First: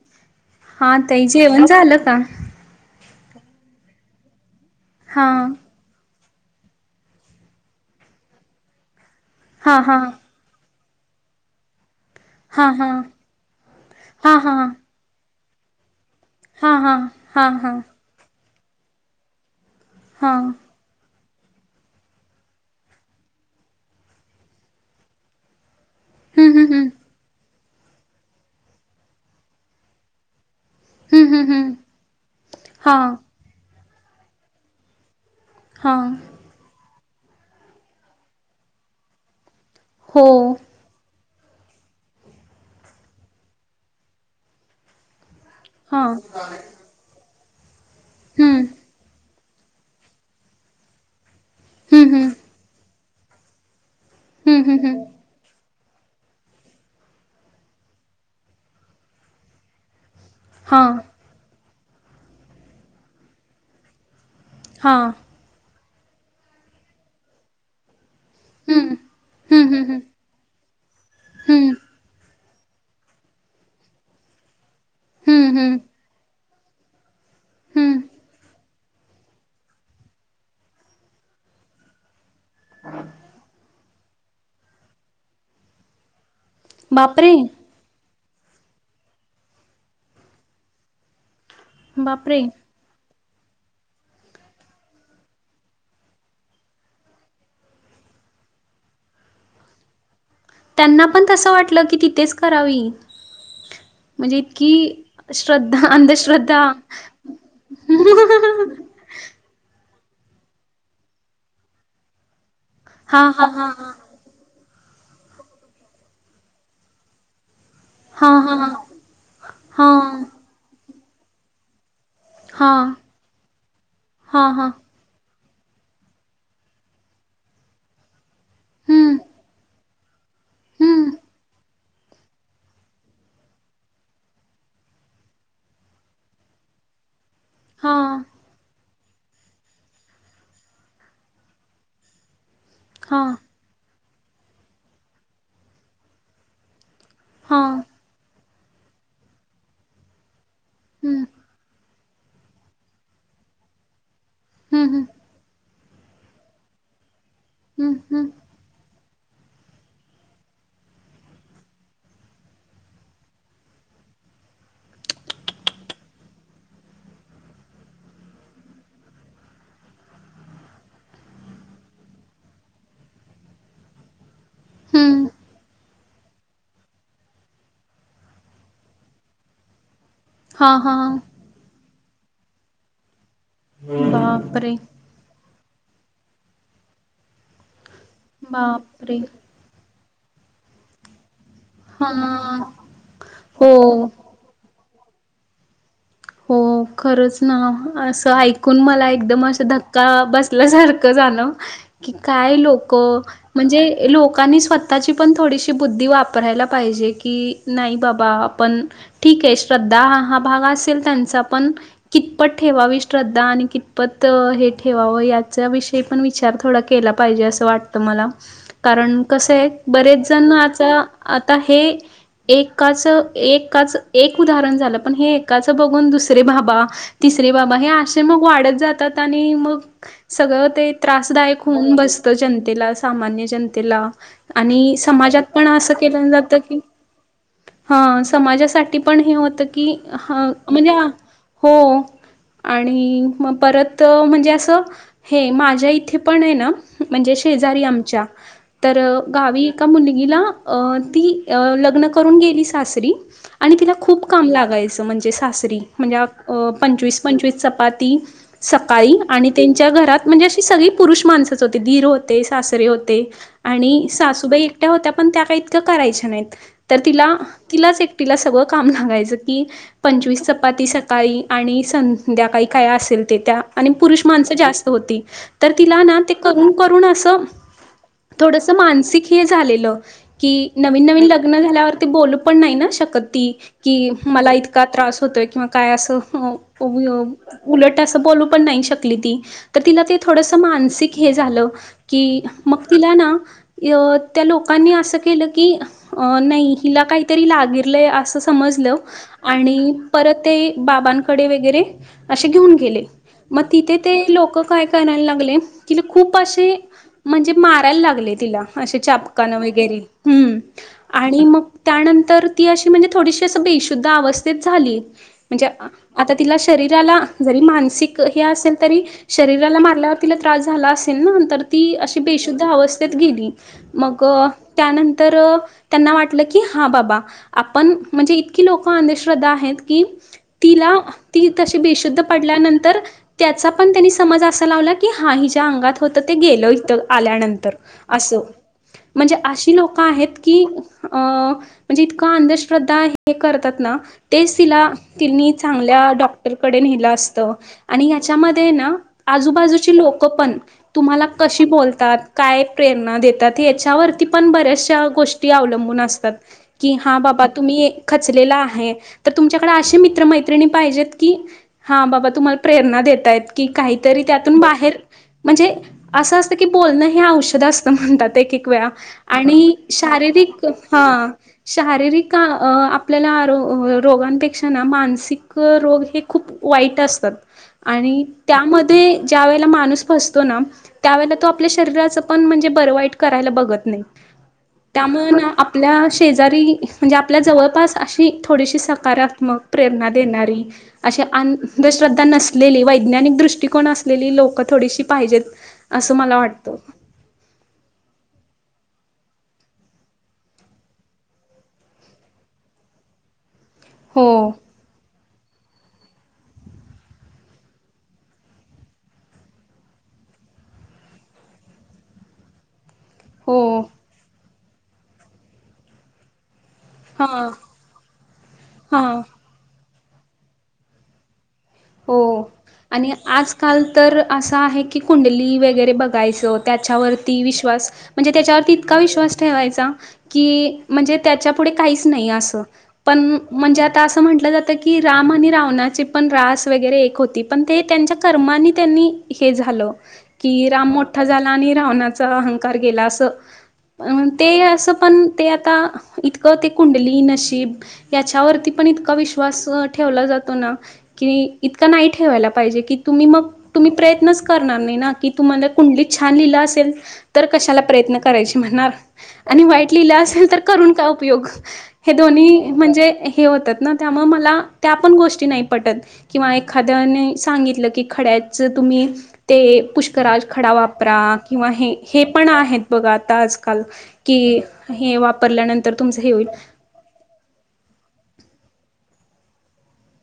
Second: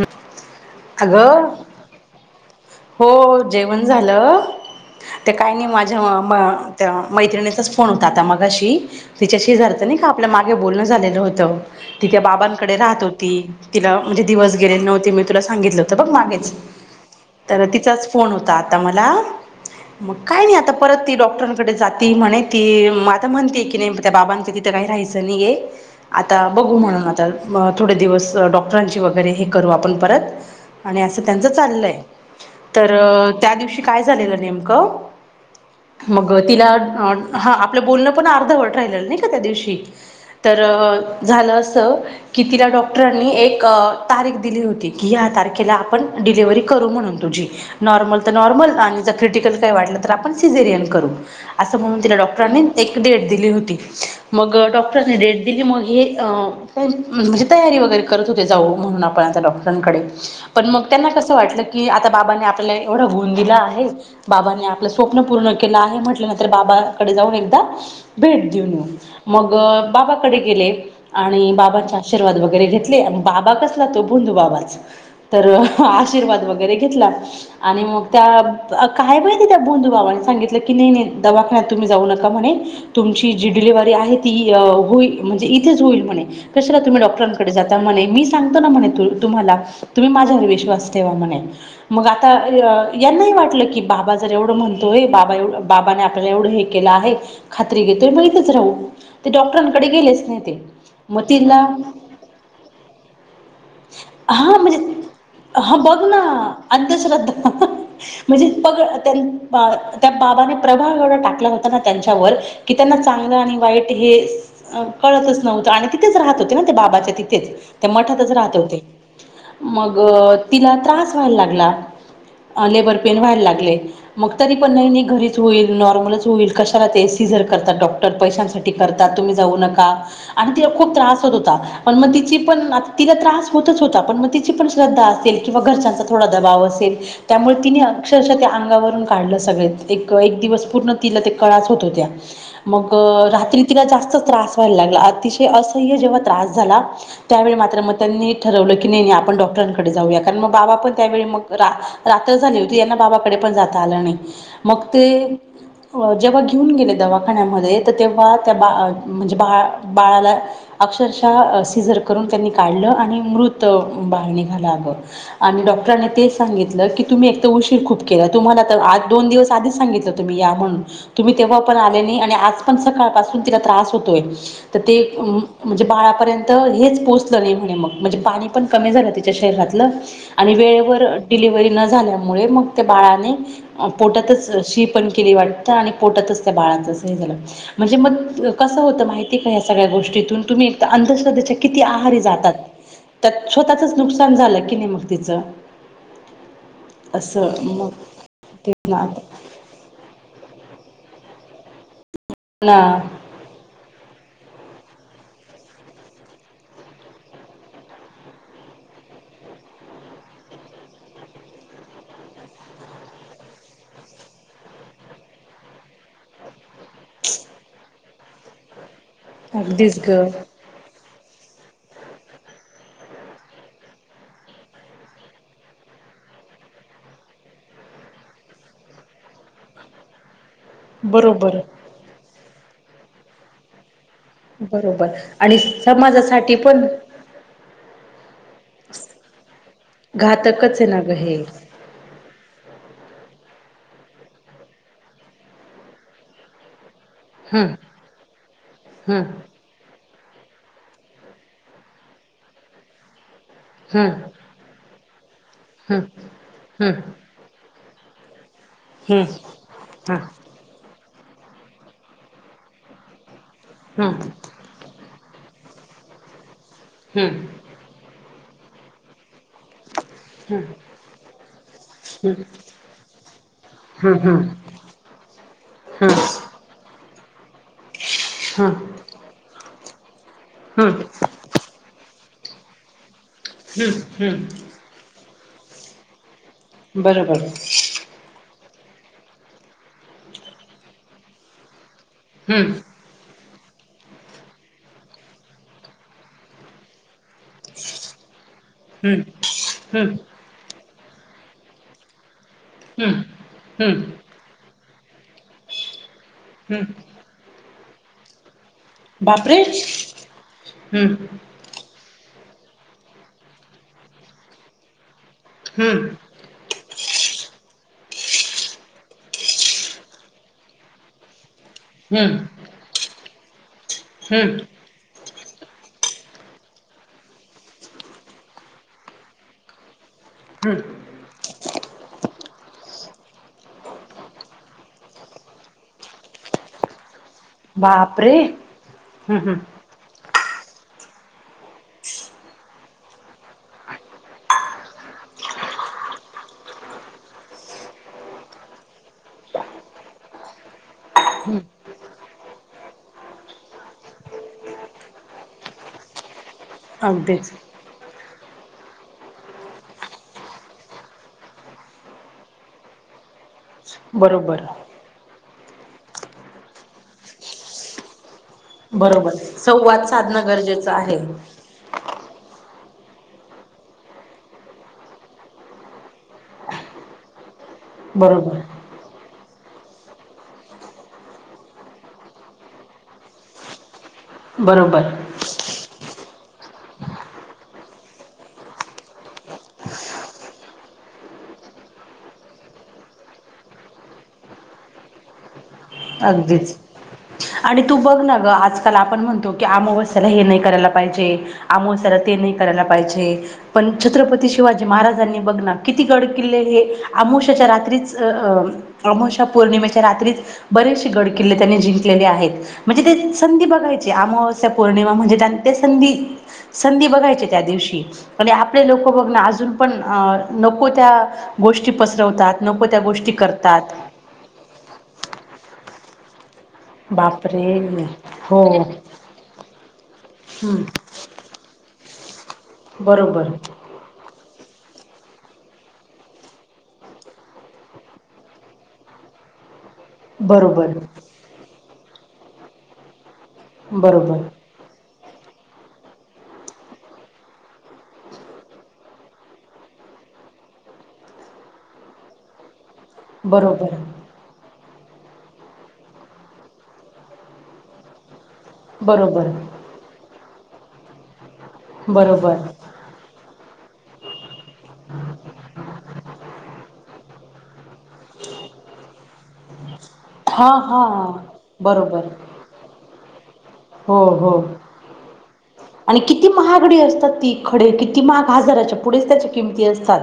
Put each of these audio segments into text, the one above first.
[inaudible] हा ताई अगं जेवण झालं का? हो हो जेवण झालं हा ते काय नाही माझ्या ह म त्या मैत्रिणीचाच फोन होता आता मघाशी तिच्याशी हा घरच्यानी हा नाय का आपल्या मागे बोलण झालेलं होत ती त्या हा बाबानंकड हा राहत होति तीला म्हणे हा हा हा दिवस गे नव्ह मी तु सांगितलं होत बघ मागेच हा हा हा तर हा तिचाच फोन होता आता मला- मग काय नाही हम्म आता परत ती डॉ- डॉक्टरांकडे जाती म्हणे ती आता म्हणते की नाही त्या बाबांकडे तिथं काही राहाचं नाहीये आता हम्म बघू हम्म म्हणून आता थोडे दिवस डॉक्टरांची वगैरे हे करू आपण परत- आणि असं हम्म त्यांचं हम्म हम्म चाललंय तर हा त्या दिवशी काय झालेलं हा नेमकं- मग तिला हा आपलं बोलणं पण अर्धवट राहिलेलं नाही का त्या दिवशी- हो तर- झालं असं की तिला डॉक्टरांनी एक तारीख दिली होती की ह्या तारीखे [inaudible] तिला हा आपण डिलिव्हरी करू म्हणून तुझी नॉर्मल तर हम्म नॉर्मल अन जर क्रिटिकल [inaudible] काय वाटल तर आपण सजरियन करू अस म्हणून हम्म तिला हम्म डॉक्टरांनी एक डेट दिली होती. मग हम्म हम्म हम्म डॉक्टरनी डेट दिलीढ मग हे अं म्हणजे तयारी वगैरे करत होते जाऊ म्हणून आपण आता डॉक्टरांकडे पण हा मग त्यांना कसं वाटलं की आता बाबानी आपल्याला एवढा गुण दिला आहे बाबानी आपलं हा स्वप्न पूर्ण केलं आहे म्हटल्यानंतर बाबाकडे जाऊन एकदा- भेट देऊन येऊ हम्म मग हम्म हम्म बाबाकडे गेले आणि हम्म बाबाांच्या आशीर्वाद बघ [inaudible] घेतले बाबा कसला तो भोंदू बाबाच तर हम्म हम्म आशीर्वाद ब [inaudible] [inaudible] घेतला आणि हम्म मग त्या अं कायं माहिती त्या भोंदू बाबानं काय संगीतल की नाय नाय दावा [inaudible] तुम्ही जाऊ नका म्हणे तुमघी जी डिलेवारी आहे ती होईल म्हणजे इथेच होईल म्हणे [inaudible] कशाला तुम्ही बापरे डॉक्टरांकडे जात म्हणे म [inaudible] [inaudible] [unintelligible] [unintelligible] [unintelligible] [unintelligible] [unintelligible] [unintelligible] [unintelligible] [unintelligible] बापरे यांनाही वाटलं की बाबा जर एवढं म्हणतोय बाबा एव बाबाने आपल्याला एवढं हे केलं आहे खात्री घेत [inaudible] तेबोले हितच राहू ते डॉक्टरांकडे गेलेच नाहीत. त्यांना पण तसं वाटलं की तिथेच करावी.. म्हणजे इतकी हा श्रद्धा बघ ना अंधश्रद्धा. अंधश्रद्धा ह ह म्हणजे पगड त्यां अं [inaudible] त्या बाबाने प्रभाव एवढा टाकला होता ना त्यांच्यावर की त्यांना हा चांगलं हा आणि हा वाईट हा हे - - अ कळतच नव्हतं आणि तिथेच राहत होते ना ते बाबाच्या तिथेच. त्या हा मठातच हा राहत हा होते. हा मग तिला त्रास व्हायला लागला. हा लेबर पेन व्हायला लागले. मग हा तरी हा पण नई नई घरीच - - होईल. नॉर्मलच होईल. कशाला ते सीझर करतात डॉक्टर पैशांसाठी करतात हम्म तुम्ही जाऊ नका. आणि तिला खूप हम्म त्रास होत होता. पण मग तिची पण तिला त्रास होतच होता पण मग तिची पण श्रद्धा असेल. किंवा घरच्यांचा थोडा दबाव असेल त्यामुळे तिने हा अक्षरशः ते अंगावरून- - काढलं सगळे एक एक दिवस पूर्ण तिला ते कळाच होत होत्या. मग हा रात्री तिला जास्तच त्रास व्हायला लागला. अतिशय असह्य जेव्हा त्रास झाला. त्यावेळी हा मात्र मग त्यांनी ठरवलं की नाही नाही आपण डॉक्टरांकडे जाऊया कारण मग बाबा पण त्यावेळी हम्म मग रा - - रात्र झाली होती यांना बाबाकडे पण जाता आलं नाही मग हम्म ते जेव्हा घेऊन गेले दवाखान्यामध्ये तर हम्म हम्म तेव्हा त्या बा म्हणजे बाळ बाळाला अक्षरशः सिजर करून त्यांनी काढलं आणि मृत बाळ निघालं अगं आणि डॉ डॉक्टरांनी तेच सांगितलं की तुम्ही एक तर उशीर खूप केला. तुम्हाला आ दोन दिवस आधीच सांगितलं होत तुम्ही या म्हणून - - तुम्ही तेव्हा पण आले नाही आणि आज पण सकाळ पाासून तिला त्रास होतोय. तर ते हम्म म्हणजे बाळ - - बाळापर्यंत हेच पोहचलं नाही म्हणे मग म्हणजे पाणी पण कमी झालं तिच्या शरीरातलं आणि हा वेळे - - हा वर डिलिव्हरी न झाल्यामुळे मग त्या बाळाने पोटातच बापरे शी पण केली वाट - - त आणि पोटतच त्या बाळाचं असं हे झालं म्हणजे मग कस होत बापरे माहिती का ह सगळ्या गोष्टी - - तुम्ही अंधश्रद्धेच्या किती हा आहारी जातात. तर स्वतः चच हो नुकसान झालं की नाही मग. तिचं - - हो खरच ना मग असं ते ऐकून ना मला एकदम अस धक्का बस - - ल्यासारखं झालं की काय ना लोक म्हणजे लोक - - लोकांनी स्वतःची पण थोडीशी बुद्धी वापरायला पाहिजे की नाही बाबा आपण ठीक - - केय श्रद्धा हा हा भाग असेल त्यांचा पण कितपत ठेवावी श्रद्धा आणि कितपत हे ठेवाव याच्याविषयी - - आपण विचार थोडा के - - केला पाहिजे असं वाटत मला कारण कसं आहे अगदीच ग बरेच जण आता - - आता हे एकाच एकाच एक उदाहरण झालं पण हे एकाच बघून दुसरे बाबा तिसरे बाबा हे असे मग वाढत जातात आणि मग - - सगळं ते बरोबर त्रासदायक होऊन बसतं जनतेला सामान्य जनतेला. आणि बरोबर समाजात आणि पण असं केलं जात समाजासाठी की पण हा समाजासाठी पण हे होत की ह घातकच आहे ना ग हे [unintelligible] हो आणि - - मग परत म्हणजे असं हे माझ्या इथे पण हे ना- - म्हणजे हम्म शेजारी आमच्या तर हम्म गावी एका मुली ला ती लग्न करून गेली सासरी आणि तिला हम्म खूप काम लागायच. म्हणजे सासरी हम्म म्हणजे हम्म पंचवीस हम्म पंचवीस चपाती. सकाळी आणि त्यांच्या हा घरात म्हणजे अशी सगळी पुरुष माणस च होते. दीर होते. सासरे होते आणि हम्म सासूबाई एकट्या होत्या. त्या इतक करायच्या नाहीत. तर हम्म हम्म तिला हम्म तिलाच ए - - टिला सगळं काम लागायचं. ती पंचवीस चपाती सकाळी आणि संध्याकाळी काय असेल ते त्या आणि हम्म हम्म हम्म पुरुष हम्म माणसं जास्त होती. तर तिला हम्म ना हम्म ते करून करून असं थोडस मानसिक हे झालेलं. कि नवीन नवीन लग्न झाल्यावरती बोलू पण नाही ना शकत ती कि हम्म मला इतका त्रास - - होतोय किंवा काय अस उ बरोबर उलट असं बोलू पण नाही श थकली ती तर तिला ते थोडस मानसिक हे झालं. की हम्म मग तिला ना अ त्या लोकांनी असं केलं की, अ नाही हिला काही तरी लागिरलंय असं समजलं. हम्म आणि हम्म परत ते बाबांकडे वगैरे असे घेऊन गेले हम्म मग तिथे हम्म ते लोक काय काय आणायला लागले. तिला खूप असे हम्म म्हणजे मारायला लागले तिला असे चापकान बापरे वगैरे हम्म हम्म आणि मग त्यानंतर ती अशी म्हणजे थोडीशी असं बेशुद्ध अवस्थेत झाली. म्हणजे हम्म आता तिला शरीराला जरी मानसिक हे असेल तरी शरीराला मारल्यावर तिला त्रास झाला असेल ना. तर ती अशी हम्म बेशुद्ध अवस्थेत गेली. मग हम्म त्यानंतर त्यांना वाटलं की हा बाबा आपण म्हणजे इतकी लोक अंधश्रद्धा आहेत की तिला ती तशी बेशुद्ध पडल्यानंतर त्याचा पण त्यांनी समज असा लावला की हा हिज्या अंगात होतं ते गेलं इथं. आल्यानंतर अस बापरे हम्म म्हणजे हम्म अशी लोक आहेत. की अ म्हणजे इतका अंधश्रद्धा हे करतात ना तेच तिला तिनी चांगल्या डॉक्टर कडे नेलं असत आणि याच्यामध्ये ना आजू बाजूचे लोक पण तुम्हाला कशी बोलतात. काय प्रेरणा देतात यांच्यावरती पण बऱ्याचशा गोष्टी अवलंबून असतात. की हा बाबा अगदीच तुम्ही खचलेला आहे. तर तुमच्याकडे अशी मित्रमैत्रिणी पाहिजेत की, हां बाबा तुम्हाला प्रेरणा देतायत. कि काहीतरी त्यातून बरोबर बाहेर म्हणजे असं असतं की बोलणं हे औषध असतं. म्हणतात ते की बरोबर आणि संवाद साधणं शारिरिक. गरजेचं हा आहे शारीरिक का आपल्याला आरो रोगांपेक्षा ना मानसिक रोग हे खूप वाईट असतात. आणि बरोबर त्यामध्ये ज्या वेळेला मा णूस फसतो ना, त्यावेला तो आपल्या शरीराच पण म्हणजे बर वाईट करायला बघत नाही. बरोबर त्यामुळे आपल्या शेजारी म्हणजे आपल्या जवळपास अशी थोडीशी स सकारात्मक प्रेरणा देणारी अशे अंधश्रद्धा नसलेली वैज्ञानिक दृष्टिकोन अस असलेली लोक थोडीशी पाहिजेत. असं मला वाटतं अगदीच आणि तू बघ ना ग आज त्याला आपण म्हणतो की, अमावस्याला हे नाही करायला पाहिजे. अमावस्याला ते नाही करायला पाहिजे. पण हो छत्रपती शिवाजी महाराजांनी बघना. किती गड किल्ले हे अमावस्येच्या रात्रीच अ अमोशा पौर्णिमेच्या रात्रीच बरेसे गड किल्ले त्यांनी जिंकलेले आहेत. म्हणजे ते हो संधी बघायची आम वस्या पौर्णिमा म्हणजे त्यात ते संधी संधी बघायचे हां त्या दिवशी. आणि आपले लोक हां बघ ना अजून पण अ नको त्या गोष्टी हो पसरवतात नको त्या आणि गोष्टी आजकाल करतात तर असं आहे की कुंडली वगैरे बघायचं हो त्याच्यावरती बापरे विश्वास म्हणजे हो त्याच्यावरती इतका विश्वास ठेवायचा की, हम्म म्हणजे त्याच्या पुढे काहीच नाही अस. पण बरोबर म्हणजे अस म्हटल जात की राम आणि रावणाची पण रास स वगैरे एक होती. पण ते त्यांच्या कर्मानी त्यांनी हे झालं. कि राम बरोबर मोठा झाला. आणि रावणाचा अहंकार गेला. असं अ बरोबर ते असं पण ते आता इतकं ते कुंडली नशीब याच्यावरती पण इतका विश्वास ठेवला जातो इतका नाही ठेवायला पाहिजे क तुम्ही मग तुम्ही बरोबर प्रयत्नच करणार नाही. की तुम्हांला कुंडली छान लिहिलं असेल तर कशाला प्रयत्न करायचे. म्हणार बरोबर आणि वाईट लिहिलं असेल तर करून काय उपयोग? हे बरोबर दोन्ही म्हणजे हे होतात ना त्यामुळे मला त्या पण गोष्टी नाही पटत. एखाद्याने सांगितलं की खड्याच तुम्ही ते पुष्कराज खडा हां हां वापरा. किंवा हे बरोबर पण आहेत बघा. आता आजकाल हो की हो हे वापरल्यान आणि किती महागडी असतात ती खडे किती महाग हाजाराच्या पुढेच त्याच्या किमती असतात.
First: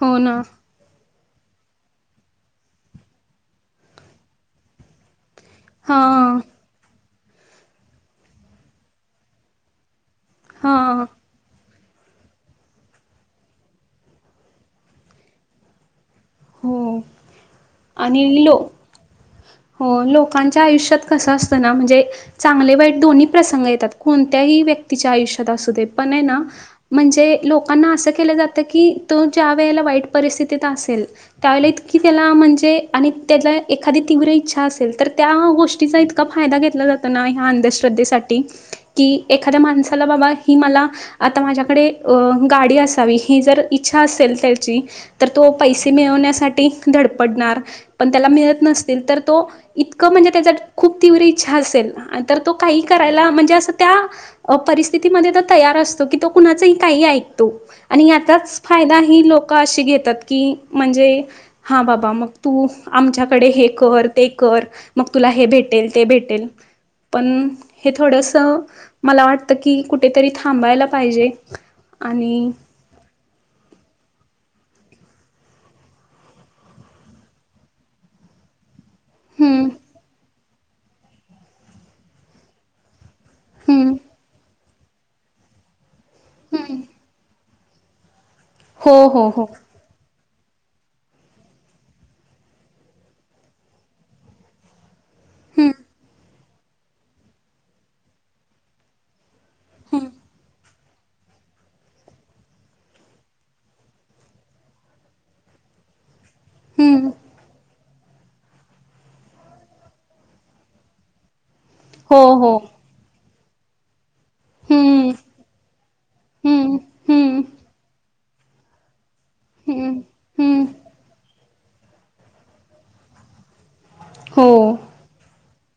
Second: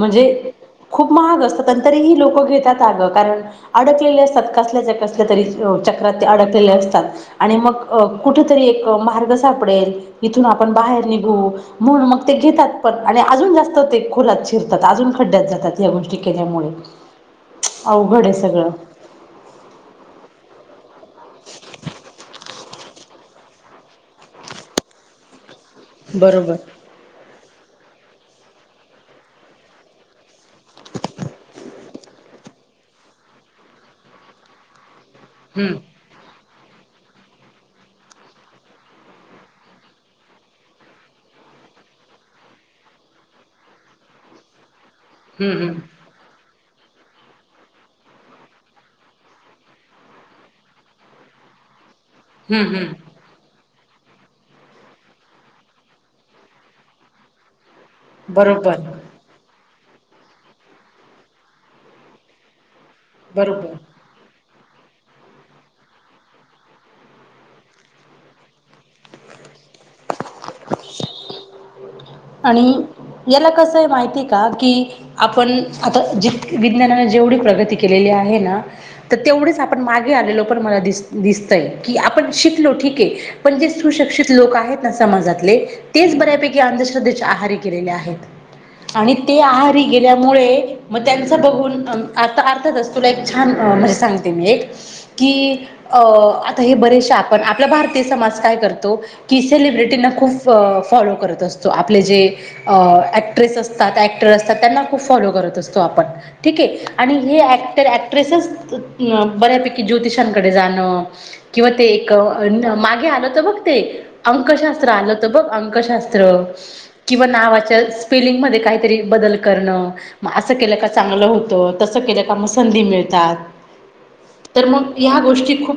हो ना खूप महाग असतातं तरीही लोकं घेतात, आगं कारण अडकलेले असतात कासल्या ज कस तरी हा चक्रात अडकलेले असतात. आणि मग कुठतरी एक मार्ग सापडेल इथून आपण हा बाहेर निघू म्हणून मग ते घेतात, पण आणि अजून जास्त ते खोलात शिरतात, अजून खड्ड्यात जातात ह्या गोष्टी केल्यामुळे हो अवघड आहे आणि लो सगळं. हो लोकांच्या आयुष्यात कस असत ना म्हणजे चांगले वाईट दोही प्रसंग येतात कोणत्याही व्यक्तीच्या आयुष्या असूदे पणेना बरोबर म्हणजे लो काना असं केलं जातं की तो ज्या वेळेला वाईट परिस्थितीत असेल. त्यावेळेला इतकी त्याला म्हणजे आणि त्याला एखादी तीव्र इच्छा असेल, तर त्या हम्म गोष्टीचा इतका फादा घेतला जातो ना या अंनद्धेश्रधेसाठी की एखाद्या माणसाला बाबा ही मला आता माझ्याकडे गाडी असावी ही जर इछा असे त्याची तर तो हम्म पैसे हम्म मिळावण्या साठी धडपडणार, पण त्याला मिळत नसतील तर तो इतक म्हणजे त्याच्यात खूप तीव्र इच्छा असेल तो हम्म काही हम्म करायला म्हणजे अस त्या परिस्थितीमध्ये तयार असतो की तो कुणाचही काही ऐकतो. आणि याचाच बरोबर फायदा ही लोकं अशी घेतात, की म्हणजे हां बाबा मग तू आमच्याकडे हे बरोबर कर ते कर मग तुला हे भेटेल ते भेटेल पण हे थोडस मला वाटतं की कुठेतरी थांबायला पाहिजे. आणि याला कसये माहितीय का? कि आपण आता ज विज्ञानाने जेवढी प्रगती केलेली आहे ना. तर तेवढेच हम्म आपण मागे आलेलो पण मला दिस दिसतय की आपण शिकलो ठीके पण जे हम्म सुशिक्षीत लोक आहेत ना समाजातले तेच बऱ्यापैकी हम्म आंधश्र धे आहारी गेलेले आहेत. हो आणि हो ते हो आहारी गेल्या मुळे मग त्यांच बघून आता अर्थातच तुला एक छान म्हणजे सांगते मी एक कि हम्म अ आता हे बरेचसे आपण आपला भारतीय समाज काय करतो. की हम्म सेलिब्रिटींना खूप फॉलो करत असतो. आपले जे अ ऍक्ट्रेस असतात, ऍक्टर असतात, त्यांना खूप फॉलो करत असतो आपण. ठीके हम्म आणि हे ॲक तर ऍक्ट्रेसच बऱ्यापैकी ज्योतिषांकडे जाणं किंवा ते एक हो हो मागे आलत बघ ते अंकशास्त्र हम्म आलं होत बघ अंकशास्त्र हम्म किंवा हम्म नावाच्या स्पेलिंगमध्येध्ये काहीतरी बदल करण हम्म मग असं हम्म केलं का चांगलं होत, तसं केलं का मग संधी मिळतात. तर हो मग ह्या गोष्टी खूप